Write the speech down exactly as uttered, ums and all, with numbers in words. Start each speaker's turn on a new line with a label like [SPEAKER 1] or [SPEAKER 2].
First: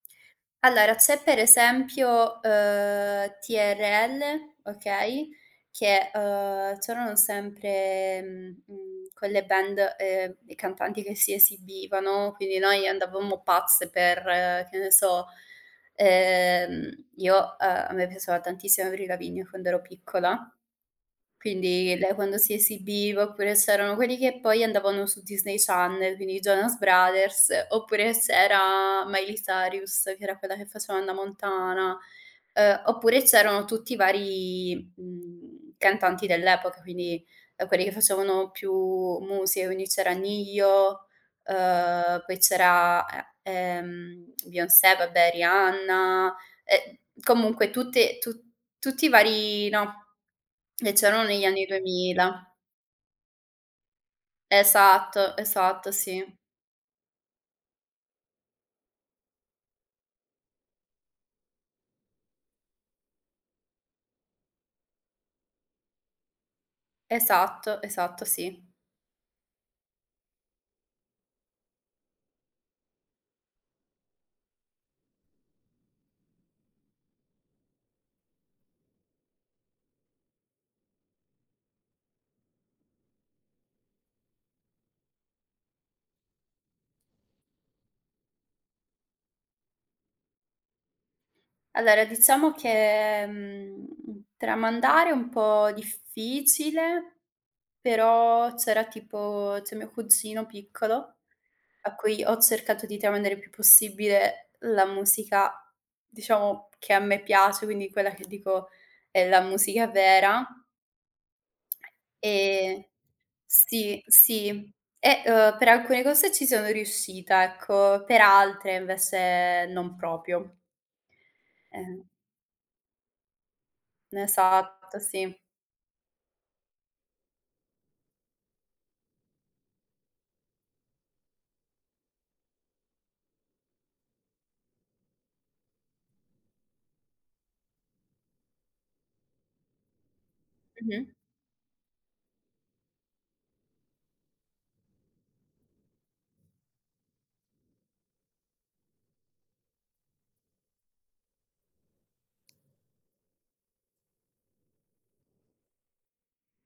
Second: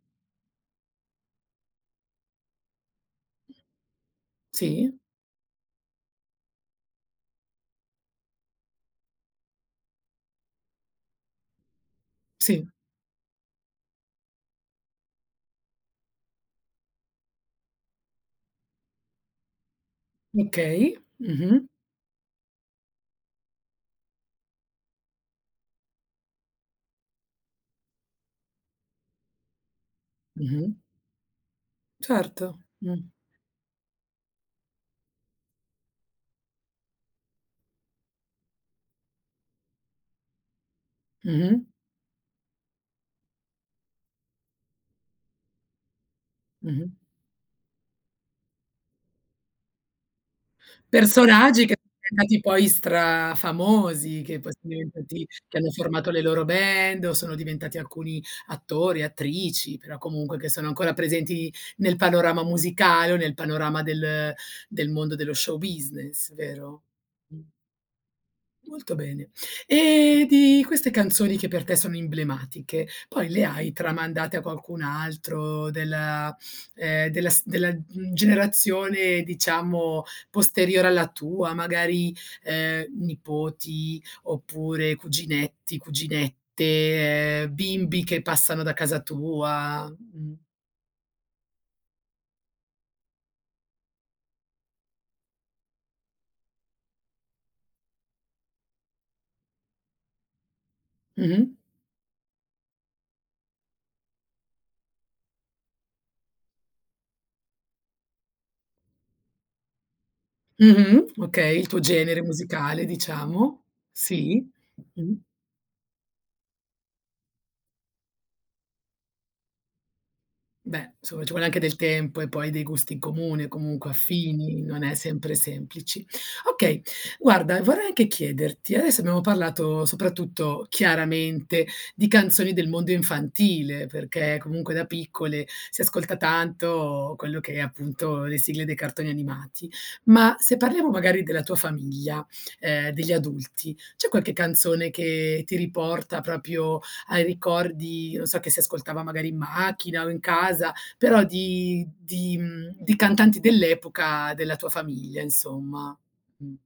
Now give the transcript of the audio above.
[SPEAKER 1] Allora, c'è per esempio, uhm, TRL,
[SPEAKER 2] Sì.
[SPEAKER 1] okay, che, ehm, c'erano sempre, mhmm, mhmm, quelle band, ehm, e cantanti che si esibivano, quindi
[SPEAKER 2] Sì.
[SPEAKER 1] noi andavamo pazze per, che ne so, ehm, io uhm, a me piaceva tantissimo Avril Lavigne quando ero piccola.
[SPEAKER 2] Okay, mh-mh.
[SPEAKER 1] Quindi lei quando si esibiva oppure c'erano quelli che poi andavano su Disney Channel, quindi i Jonas Brothers, oppure c'era Miley sarius, che era quella che
[SPEAKER 2] Mh-mh.
[SPEAKER 1] faceva Hannah Montana.
[SPEAKER 2] Certo.
[SPEAKER 1] Uhm,
[SPEAKER 2] Mh.
[SPEAKER 1] oppure c'erano tutti i vari, mhmm, cantanti dell'epoca, quindi, ehm, quelli che facevano più musica, quindi c'era Ne-Yo,
[SPEAKER 2] Mh-mh.
[SPEAKER 1] ehm, poi c'era e ehm, Beyoncé, vabbè Rihanna,
[SPEAKER 2] Mh-mh.
[SPEAKER 1] e comunque tutte tu tutti i vari no, che c'erano negli
[SPEAKER 2] Personaggi
[SPEAKER 1] anni
[SPEAKER 2] che diventati
[SPEAKER 1] duemila.
[SPEAKER 2] poi strafamosi, che poi son diventati
[SPEAKER 1] Esatto,
[SPEAKER 2] che hanno
[SPEAKER 1] esatto,
[SPEAKER 2] formato le
[SPEAKER 1] sì.
[SPEAKER 2] loro band o sono diventati alcuni attori, attrici, però comunque che sono ancora presenti nel panorama musicale o nel panorama del del mondo dello show business, vero? Mh.
[SPEAKER 1] Esatto, esatto, sì.
[SPEAKER 2] Molto bene. Ehm, di queste canzoni che per te sono imblematiche poi le hai tramandate a qualcun altro della ehm, della st della, mhmm, generazione, diciamo, posteriore alla tua, magari, ehm, nipoti oppure cuginetti, cuginette, ehm, bimbi che passano da casa tua? Mh.
[SPEAKER 1] Allora, diciamo che, mhmm, tramandare è un po' difficile, però c'era tipo c'è mio cugino piccolo
[SPEAKER 2] Mh-mh.
[SPEAKER 1] a cui ho cercato di tramandare il più possibile la musica, diciamo, che a me piace, quindi quella che dico: "È la musica vera."
[SPEAKER 2] Mh-mh, okay, il tuo genere
[SPEAKER 1] Ehm
[SPEAKER 2] musicale diciamo
[SPEAKER 1] sì,
[SPEAKER 2] sì.
[SPEAKER 1] sì.
[SPEAKER 2] Mh, mh.
[SPEAKER 1] E, uhm, per alcune cose ci sono riuscita, ecco, per altre invece non propio.
[SPEAKER 2] Beh insomma ci vuole anche del
[SPEAKER 1] Eh
[SPEAKER 2] tempo e poi dei gusti in comune, comunque affini, non è
[SPEAKER 1] Esatto,
[SPEAKER 2] sempre
[SPEAKER 1] sì.
[SPEAKER 2] semplice. Okay guarda vorrei anche chiederti, adesso abbiamo parlato soprattutto chiaramente di canzoni del mondo infantile perché comunque da piccole si ascolta tanto quello che è appunto le sigle dei cartoni animati. Ma se parliamo
[SPEAKER 1] Mh-mh.
[SPEAKER 2] magari della tua famiglia, ehm, degli adulti, c'è qualche canzone che ti riporta proprio ai ricordi, non so che si ascoltava magari in macchina o in casa, però di di, mhmm, di cantanti dell'epoca della tua famiglia insomma? Mh.